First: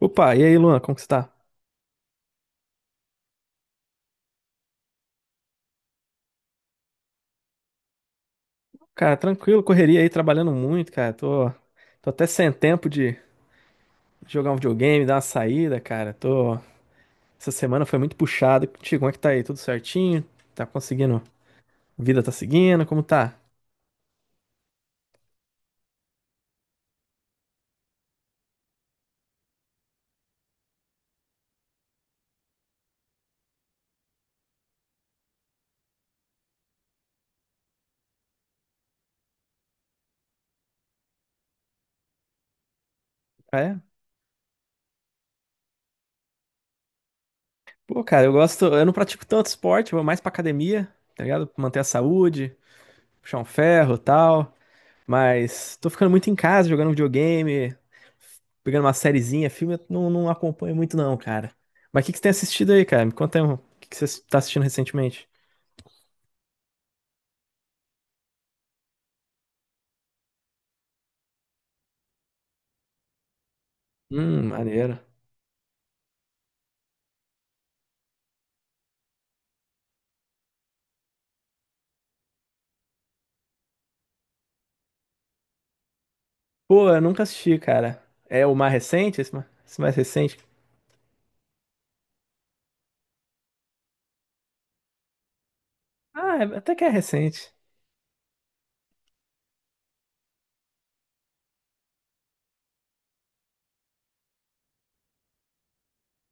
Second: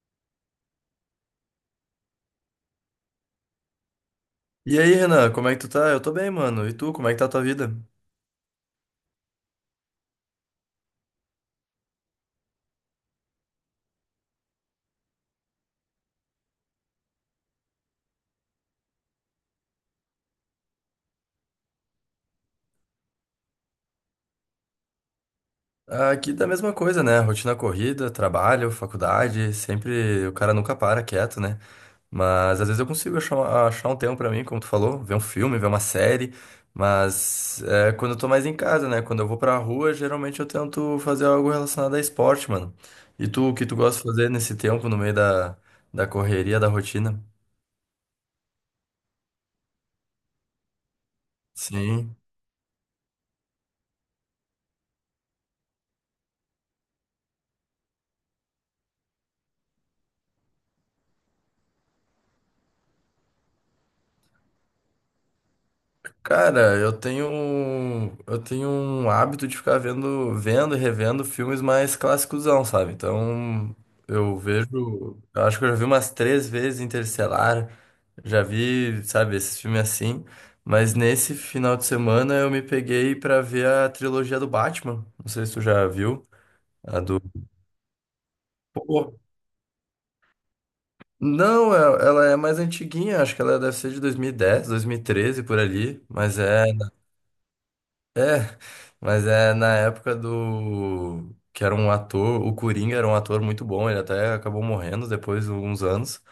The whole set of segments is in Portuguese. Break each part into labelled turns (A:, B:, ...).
A: Opa, e aí, Luan, como que você tá?
B: E aí, Renan, como é que tu tá? Eu tô bem, mano. E tu, como é que tá a tua vida?
A: Cara, tranquilo, correria aí, trabalhando muito, cara. Tô até sem tempo de jogar um videogame, dar uma saída, cara. Essa semana foi muito puxado. Contigo, como é que tá aí? Tudo certinho? Tá conseguindo? Vida tá seguindo? Como tá?
B: Aqui da mesma coisa, né? Rotina corrida, trabalho, faculdade, sempre o cara nunca para quieto, né? Mas às vezes eu consigo achar um tempo pra mim, como tu falou, ver um filme, ver uma série. Mas é, quando eu tô mais em casa, né? Quando eu vou pra rua, geralmente eu tento fazer algo relacionado a esporte, mano. E tu, o
A: Ah,
B: que tu
A: é?
B: gosta de fazer nesse tempo, no meio da correria, da rotina?
A: Pô, cara, eu não pratico tanto esporte, eu vou mais pra academia, tá ligado? Manter a
B: Sim.
A: saúde, puxar um ferro e tal. Mas tô ficando muito em casa, jogando videogame, pegando uma sériezinha, filme, eu não, não acompanho muito não, cara. Mas o que que você tem assistido aí, cara? Me conta aí, o que que você tá assistindo recentemente?
B: Cara, eu tenho um hábito de ficar vendo, vendo e revendo filmes mais clássicosão, sabe? Então, eu
A: Maneiro.
B: vejo, eu acho que eu já vi umas 3 vezes Interestelar, já vi, sabe, esses filmes assim, mas nesse final de semana eu me peguei pra ver a trilogia do Batman. Não sei se tu já viu,
A: Pô,
B: a
A: eu
B: do.
A: nunca assisti, cara. É o mais
B: Pô,
A: recente? Esse mais recente?
B: não, ela é mais antiguinha, acho que ela deve ser de 2010, 2013 por ali,
A: Ah,
B: mas é.
A: até que é recente.
B: Mas é na época do. Que era um ator, o Coringa era um ator muito bom, ele até acabou morrendo depois de uns anos.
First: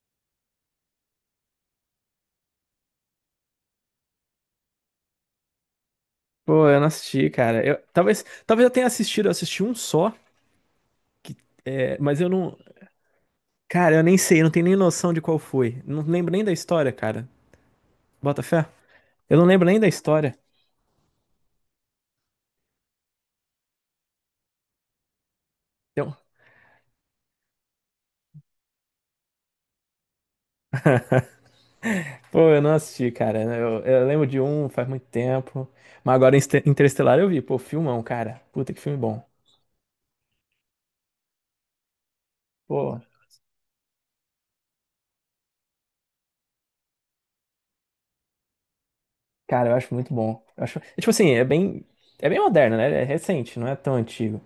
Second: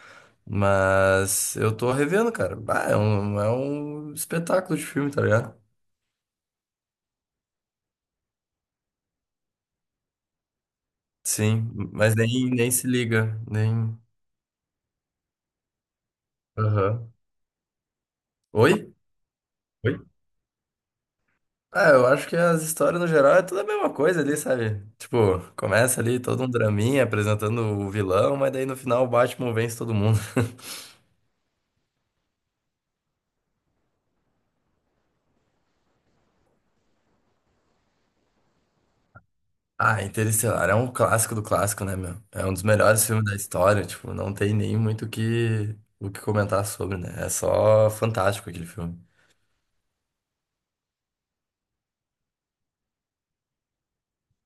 B: Mas eu tô revendo, cara. Bah, é um espetáculo de filme, tá ligado?
A: Pô, eu não assisti, cara. Eu, talvez eu tenha assistido, eu assisti um só, que,
B: Sim,
A: é,
B: mas
A: mas eu
B: nem,
A: não.
B: nem se liga,
A: Cara,
B: nem.
A: eu nem sei, eu não tenho nem noção de qual foi. Não lembro nem da história,
B: Aham.
A: cara. Bota fé?
B: Oi?
A: Eu não lembro nem da
B: Oi?
A: história.
B: Ah, eu acho que as histórias no geral é tudo a mesma coisa ali, sabe? Tipo, começa ali todo um draminha apresentando o vilão, mas daí no final o Batman vence todo mundo.
A: Pô, eu não assisti, cara. Eu lembro de um faz muito tempo. Mas agora Interestelar eu vi. Pô, filmão, cara. Puta que filme bom.
B: Ah, Interestelar é um clássico do clássico, né, meu? É um dos
A: Pô,
B: melhores filmes da história, tipo, não tem nem muito o que comentar sobre, né? É só fantástico aquele filme.
A: cara, eu acho muito bom. Eu acho, é, tipo assim, é bem. É bem moderno, né? É recente, não é tão antigo.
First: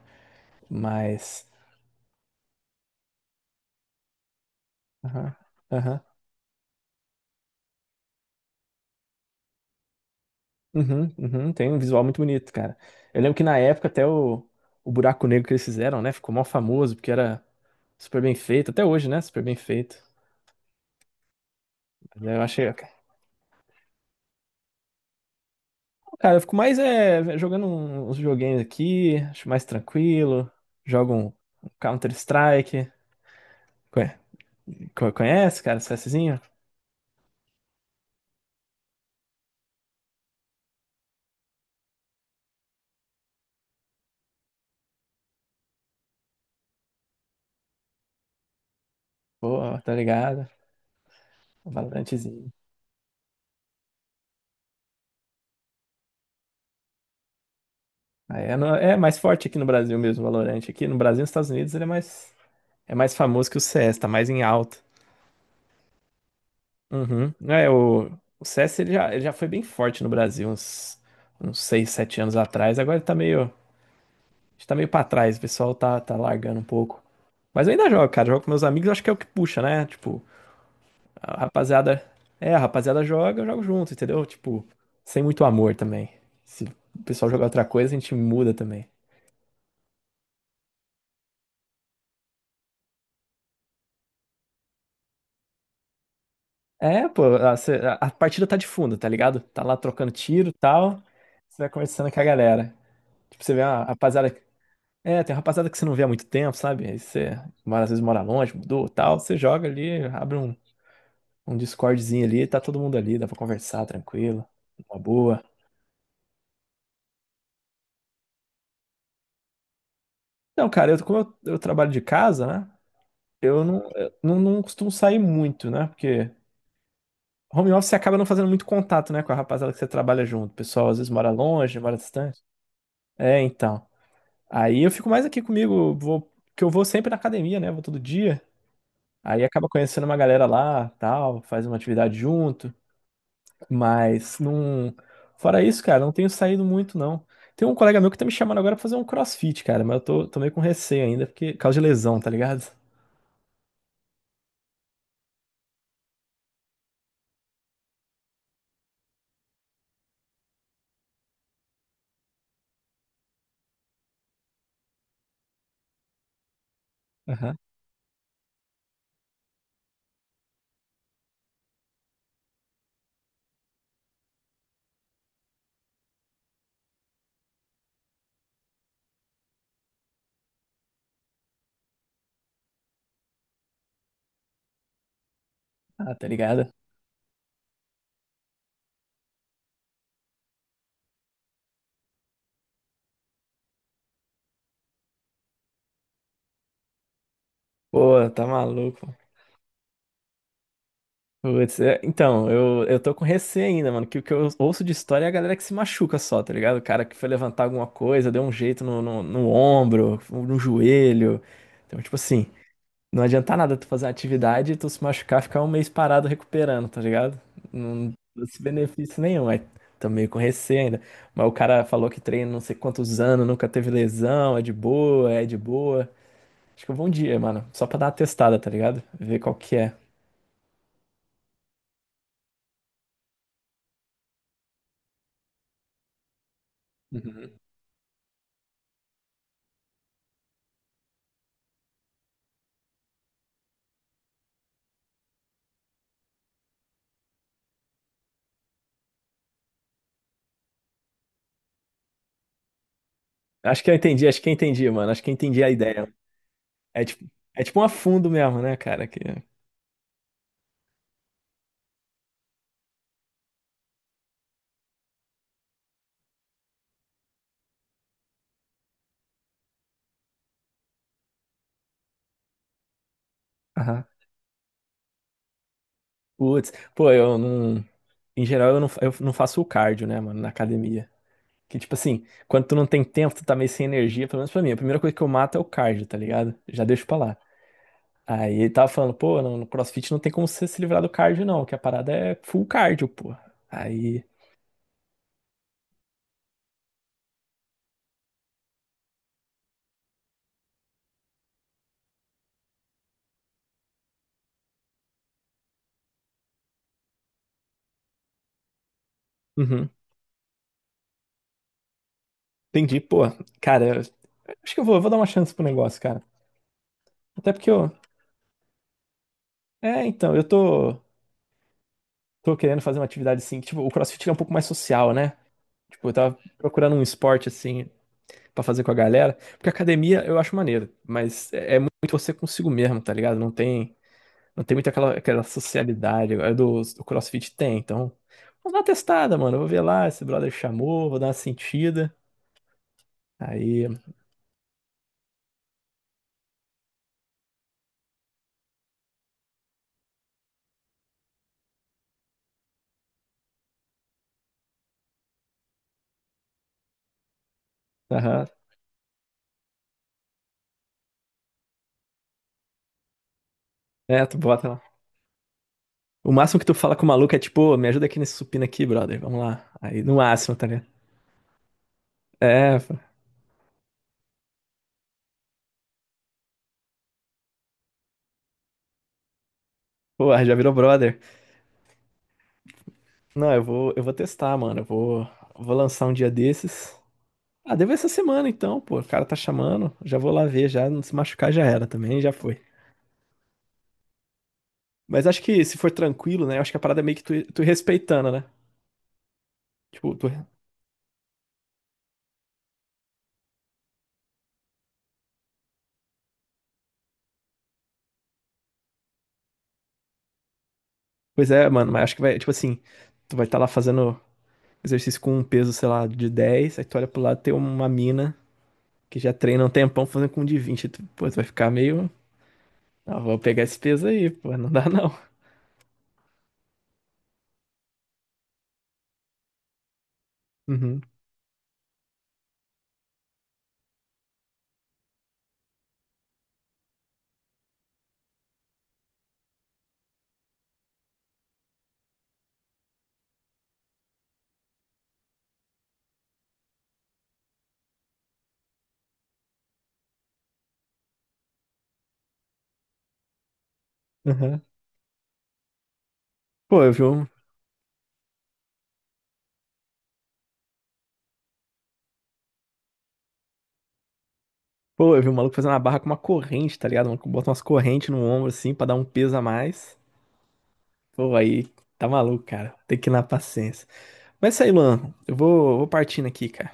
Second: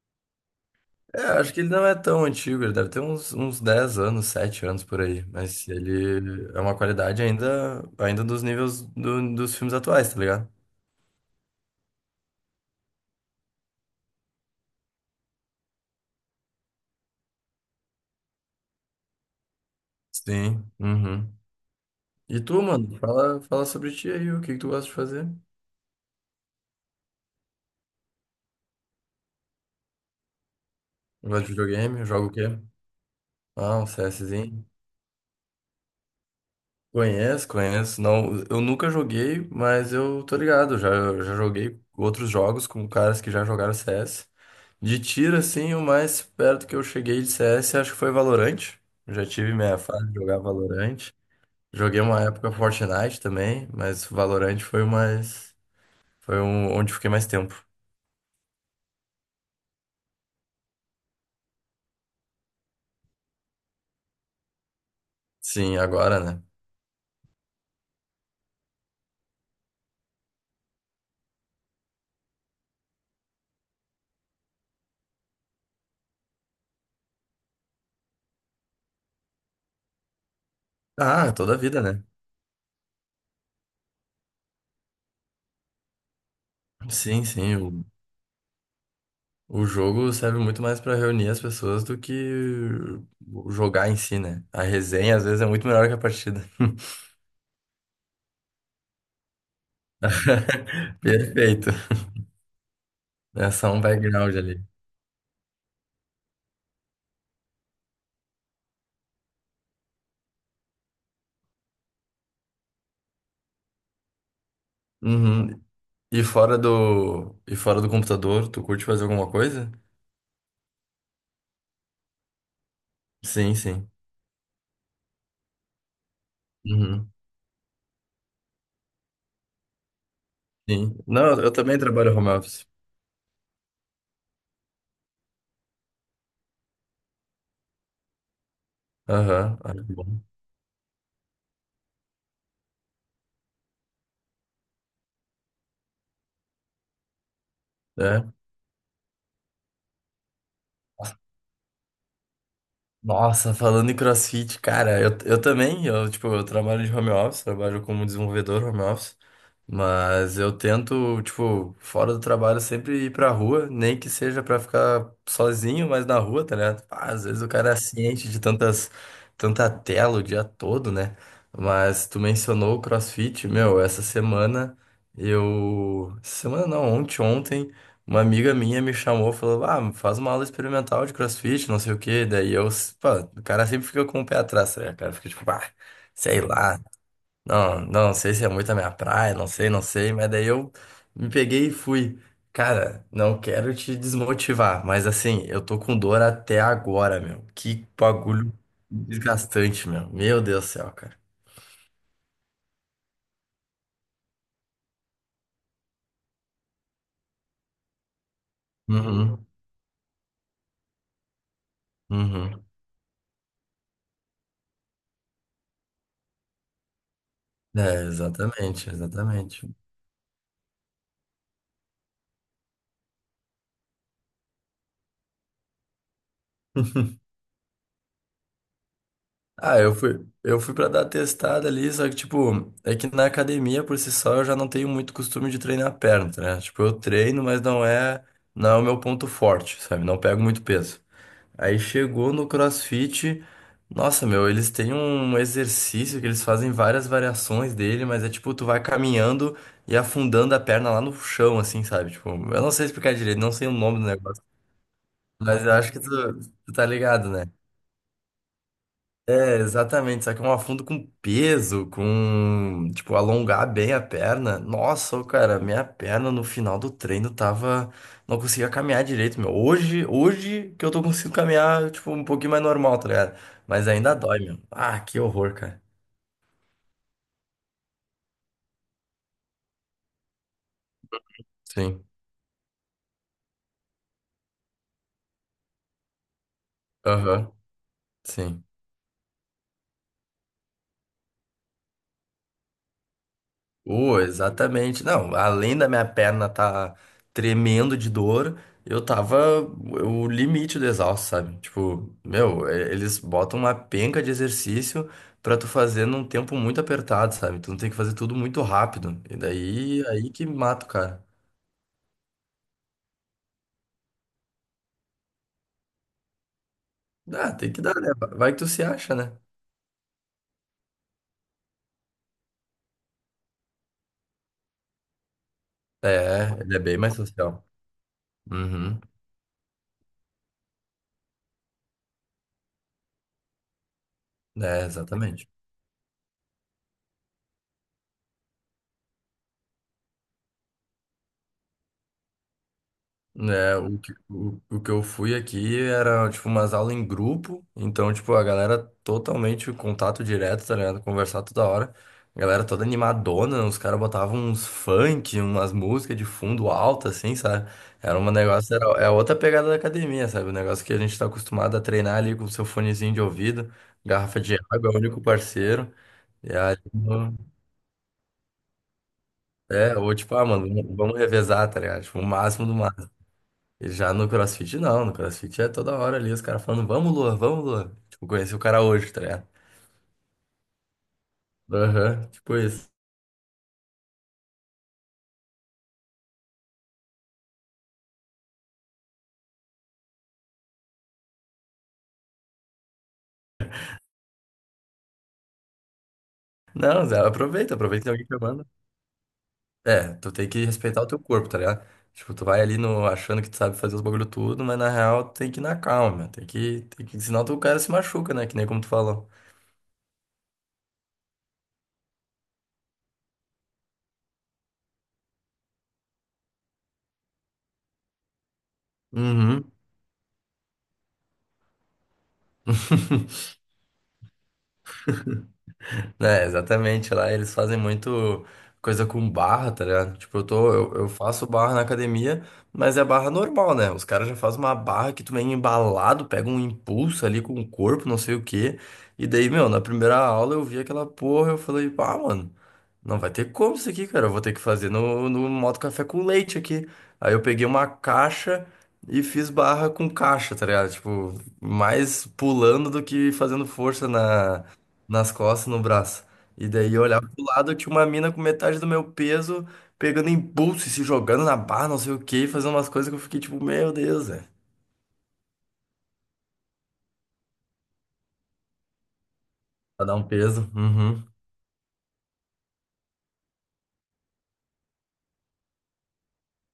B: É,
A: Mas.
B: acho que ele não é tão antigo, ele deve ter uns, uns 10 anos, 7 anos por aí,
A: Aham.
B: mas
A: Aham.
B: ele é uma qualidade ainda, ainda dos níveis do- dos filmes atuais, tá ligado?
A: Uhum, uhum. Tem um visual muito bonito, cara. Eu lembro que na época até o buraco negro que eles fizeram, né? Ficou mó famoso, porque era super bem feito. Até hoje, né? Super bem feito.
B: Sim, uhum.
A: Mas
B: E
A: eu
B: tu,
A: achei.
B: mano, fala, fala sobre ti aí, o que que tu gosta de fazer?
A: Cara, eu fico mais é jogando uns joguinhos aqui, acho mais tranquilo. Jogo um
B: Gosta de
A: um
B: videogame? Joga o quê?
A: Counter-Strike.
B: Ah, um
A: Conhe-
B: CSzinho?
A: Conhece, cara, CSzinho?
B: Conheço, conheço. Não, eu nunca joguei, mas eu tô ligado. Já, eu já joguei outros jogos com caras que já jogaram CS. De tiro, assim, o mais perto que eu cheguei de CS, acho que foi Valorant. Já tive minha
A: Pô, tá
B: fase de jogar
A: ligado?
B: Valorant.
A: Um
B: Joguei uma
A: Valorantezinho.
B: época Fortnite também, mas Valorant foi o mais. Foi um, onde fiquei mais tempo.
A: Aí é, é mais forte aqui no Brasil mesmo, Valorante. Aqui no Brasil e nos Estados Unidos ele é mais famoso que o CS, tá mais em alta.
B: Sim, agora, né?
A: Uhum. É, o CS ele já foi bem forte no Brasil, uns 6 7 anos atrás. Agora ele tá meio. A gente tá meio pra trás, o pessoal tá largando um pouco. Mas eu ainda jogo, cara. Jogo com meus amigos, acho que é o que puxa, né? Tipo,
B: Ah,
A: a
B: toda a vida, né?
A: rapaziada. É, a rapaziada joga, eu jogo junto, entendeu? Tipo, sem muito amor também. Se o
B: Sim,
A: pessoal jogar outra
B: sim.
A: coisa, a gente muda também.
B: O jogo serve muito mais pra reunir as pessoas do que jogar em si, né? A resenha às vezes é muito melhor que a partida.
A: É, pô, a partida tá de fundo, tá ligado? Tá lá trocando tiro e tal. Você vai
B: Perfeito.
A: conversando com a galera. Tipo,
B: É
A: você vê
B: só um
A: uma rapaziada.
B: background ali.
A: É, tem uma rapaziada que você não vê há muito tempo, sabe? Às vezes mora longe, mudou e tal. Você joga ali, abre um Discordzinho ali, tá todo mundo ali, dá pra conversar tranquilo, uma boa.
B: Uhum. E fora do computador, tu curte fazer alguma coisa?
A: Então, cara, eu trabalho de casa, né?
B: Sim, sim.
A: Eu não, não costumo sair muito, né? Porque
B: Uhum.
A: home office você acaba não fazendo muito contato, né, com a rapaziada que você trabalha junto. O pessoal às
B: Sim.
A: vezes
B: Não,
A: mora
B: eu também
A: longe, mora
B: trabalho home
A: distante.
B: office.
A: É, então. Aí eu fico mais aqui comigo, que eu vou sempre na academia, né? Vou todo dia. Aí
B: Aham,
A: acaba
B: ah, que
A: conhecendo uma
B: bom.
A: galera lá, tal, faz uma atividade junto. Mas não. Fora isso, cara, não tenho saído muito, não. Tem um colega meu que
B: É.
A: tá me chamando agora pra fazer um CrossFit, cara, mas tô meio com receio ainda, porque por causa de lesão, tá ligado?
B: Nossa, falando em CrossFit, cara, eu, tipo, eu trabalho de home office, trabalho como desenvolvedor home office. Mas eu tento, tipo, fora do trabalho, sempre ir pra rua, nem que seja pra ficar sozinho, mas na rua, tá ligado? Ah, às vezes o
A: Aham.
B: cara é ciente de tanta tela o dia todo, né? Mas tu mencionou o CrossFit, meu, essa semana eu. Essa semana não, ontem, uma amiga minha me chamou, falou, ah, faz uma aula experimental de CrossFit, não sei o quê. Daí eu, pô, o cara sempre fica com o pé atrás, né? O cara fica tipo, ah,
A: Ah, tá
B: sei
A: ligado?
B: lá. Não, não sei se é muito a minha praia, não sei, não sei, mas daí eu me peguei e fui. Cara, não quero te desmotivar, mas assim, eu tô com dor até agora, meu. Que
A: Pô, tá
B: bagulho
A: maluco.
B: desgastante, meu. Meu Deus do céu, cara.
A: Putz, é, então, eu tô com receio ainda, mano. Que o que eu ouço de história é a galera que se machuca só, tá ligado? O cara que foi levantar alguma coisa, deu um jeito
B: Uhum,
A: no ombro, no joelho. Então, tipo assim.
B: uhum.
A: Não adianta nada tu fazer uma atividade e tu se machucar, ficar um mês parado recuperando, tá ligado?
B: É,
A: Não trouxe
B: exatamente,
A: benefício nenhum. Aí
B: exatamente.
A: tô meio com receio ainda. Mas o cara falou que treina não sei quantos anos, nunca teve lesão, é de boa, é de boa. Acho que eu vou um dia, mano, só pra dar uma testada, tá ligado? Ver qual que
B: Ah, eu
A: é.
B: fui, eu fui pra dar testada ali, só que, tipo, é que na academia por si só eu já não tenho muito costume de treinar a perna, né? Tipo, eu treino,
A: Uhum.
B: mas não é o meu ponto forte, sabe? Não pego muito peso. Aí chegou no CrossFit. Nossa, meu, eles têm um exercício que eles fazem várias variações dele, mas é tipo, tu vai caminhando e afundando a perna lá no chão, assim, sabe? Tipo, eu não sei explicar direito, não sei o
A: Acho que eu
B: nome do
A: entendi, acho
B: negócio,
A: que eu entendi, mano. Acho que eu entendi
B: mas
A: a
B: eu acho que tu,
A: ideia.
B: tu tá
A: É tipo,
B: ligado, né?
A: é tipo um afundo mesmo, né, cara? Que.
B: É, exatamente, só que é um afundo com peso, com, tipo, alongar bem a perna. Nossa, ô, cara, minha perna no final do treino tava, não conseguia caminhar direito, meu. Hoje que eu tô conseguindo caminhar, tipo, um pouquinho mais normal, tá ligado? Mas
A: Aham.
B: ainda dói, meu. Ah, que horror, cara.
A: Putz, pô, eu não. Em geral, eu não faço o cardio, né, mano, na academia. Que, tipo
B: Sim.
A: assim, quando tu não tem tempo, tu tá meio sem energia, pelo menos pra mim. A primeira coisa que eu mato é o cardio, tá ligado? Já deixo pra lá.
B: Aham.
A: Aí
B: Sim.
A: ele tava falando, pô, no CrossFit não tem como você se livrar do cardio, não, que a parada é full cardio, pô.
B: Oh,
A: Aí.
B: exatamente. Não, além da minha perna tá tremendo de dor, eu tava o limite do exausto, sabe? Tipo, meu, eles botam uma penca de exercício pra tu fazer num tempo muito apertado, sabe? Tu tem que fazer tudo muito rápido. E
A: Uhum.
B: daí, aí que mata o cara.
A: Entendi, pô. Cara, eu acho que eu vou dar uma chance pro negócio, cara. Até
B: Ah,
A: porque
B: tem que
A: eu.
B: dar, né? Vai que tu se acha, né?
A: É, então, tô querendo fazer uma atividade assim, que, tipo, o CrossFit é um pouco mais social, né? Tipo, eu tava
B: É, ele é
A: procurando
B: bem
A: um
B: mais
A: esporte
B: social.
A: assim pra fazer com a
B: Uhum.
A: galera. Porque academia eu acho maneiro, mas é muito você consigo mesmo, tá ligado? Não tem. Não tem
B: É,
A: muito aquela
B: exatamente.
A: socialidade. Agora do CrossFit tem, então. Vamos dar uma testada, mano. Eu vou ver lá, esse brother chamou, vou dar uma sentida.
B: É,
A: Aí,
B: o que eu fui aqui era, tipo, umas aulas em grupo, então, tipo, a galera totalmente em contato direto, tá ligado? Conversar toda hora. A galera toda animadona, os caras botavam uns funk, umas músicas de fundo alta, assim, sabe? Era um
A: aham.
B: negócio, era, é outra pegada da academia, sabe? O negócio que a gente tá acostumado a treinar ali com o seu fonezinho de ouvido,
A: É, tu
B: garrafa de
A: bota lá.
B: água, é o único parceiro.
A: O
B: E
A: máximo que tu
B: aí,
A: fala com o maluco é tipo: "Ô, me ajuda aqui nesse supino aqui, brother. Vamos lá."
B: é,
A: Aí,
B: ou
A: no
B: tipo, ah,
A: máximo, tá
B: mano,
A: ligado?
B: vamos revezar, tá ligado? Tipo, o máximo do.
A: É, pô.
B: Já no CrossFit, não. No CrossFit é toda hora ali os caras falando, vamos, Lua, vamos, Lua. Tipo, conheci o cara hoje, tá ligado?
A: Porra, já virou brother.
B: Aham, tipo isso.
A: Não, eu vou testar, mano. Eu vou lançar um dia desses. Ah, deve essa semana então, pô. O cara tá chamando. Já vou lá ver, já. Não se machucar já era também, já foi. Mas acho que se for tranquilo, né? Acho que a parada é
B: Não,
A: meio
B: Zé,
A: que tu ir
B: aproveita, aproveita que tem alguém
A: respeitando, né?
B: chamando. É,
A: Tipo, tu.
B: tu tem que respeitar o teu corpo, tá ligado? Tipo, tu vai ali no, achando que tu sabe fazer os bagulho tudo, mas na real tu tem que ir na calma, tem que, senão tu, o cara se machuca, né? Que nem como tu falou.
A: Pois é, mano, mas acho que vai, tipo assim, tu vai estar lá fazendo exercício com um peso, sei lá, de 10. Aí tu olha pro lado, tem uma mina que já treina um
B: Uhum.
A: tempão fazendo com um de 20. Tu, pô, tu vai ficar meio. Ah, vou pegar esse peso aí, pô, não dá não.
B: É, exatamente, lá eles fazem muito coisa com barra, tá ligado? Tipo, eu tô, eu,
A: Uhum.
B: eu faço barra na academia, mas é barra normal, né? Os caras já fazem uma barra que tu vem embalado, pega um impulso ali com o corpo, não sei o quê. E daí, meu, na primeira aula eu vi aquela porra, eu falei, pá, mano, não vai ter como isso aqui, cara. Eu vou ter que fazer no modo café com leite aqui. Aí eu peguei uma caixa e fiz barra com caixa, tá ligado? Tipo, mais pulando do que fazendo força
A: Uhum.
B: nas costas, no braço. E
A: Pô, eu
B: daí
A: vi
B: eu
A: um.
B: olhava pro lado, tinha uma mina com metade do meu peso, pegando impulso e se jogando na barra, não sei o quê, e fazendo umas coisas que eu fiquei tipo, meu Deus, velho.
A: Pô, eu vi um maluco fazendo uma barra com uma corrente, tá ligado? O maluco bota umas correntes no ombro, assim, pra dar um peso a mais.
B: Pra dar um peso. Uhum.
A: Pô, aí tá maluco, cara. Tem que ir na paciência. Mas é isso aí, Luan. Vou partindo aqui, cara.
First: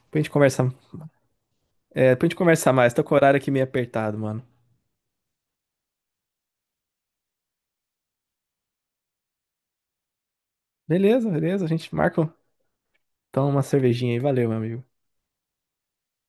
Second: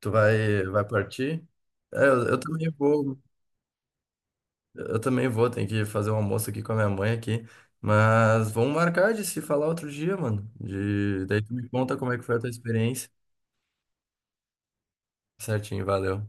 B: Tu
A: Depois a gente
B: vai,
A: conversa,
B: vai partir? É,
A: depois
B: eu,
A: a gente
B: eu também
A: conversar mais. Tô com o
B: vou.
A: horário aqui meio apertado, mano.
B: Eu também vou, tenho que fazer um almoço aqui com a minha mãe aqui. Mas vamos marcar de se falar outro dia, mano. De...
A: Beleza,
B: Daí tu
A: beleza. A
B: me
A: gente
B: conta como é
A: marca
B: que foi a tua experiência.
A: então uma cervejinha aí. Valeu, meu amigo.
B: Certinho, valeu.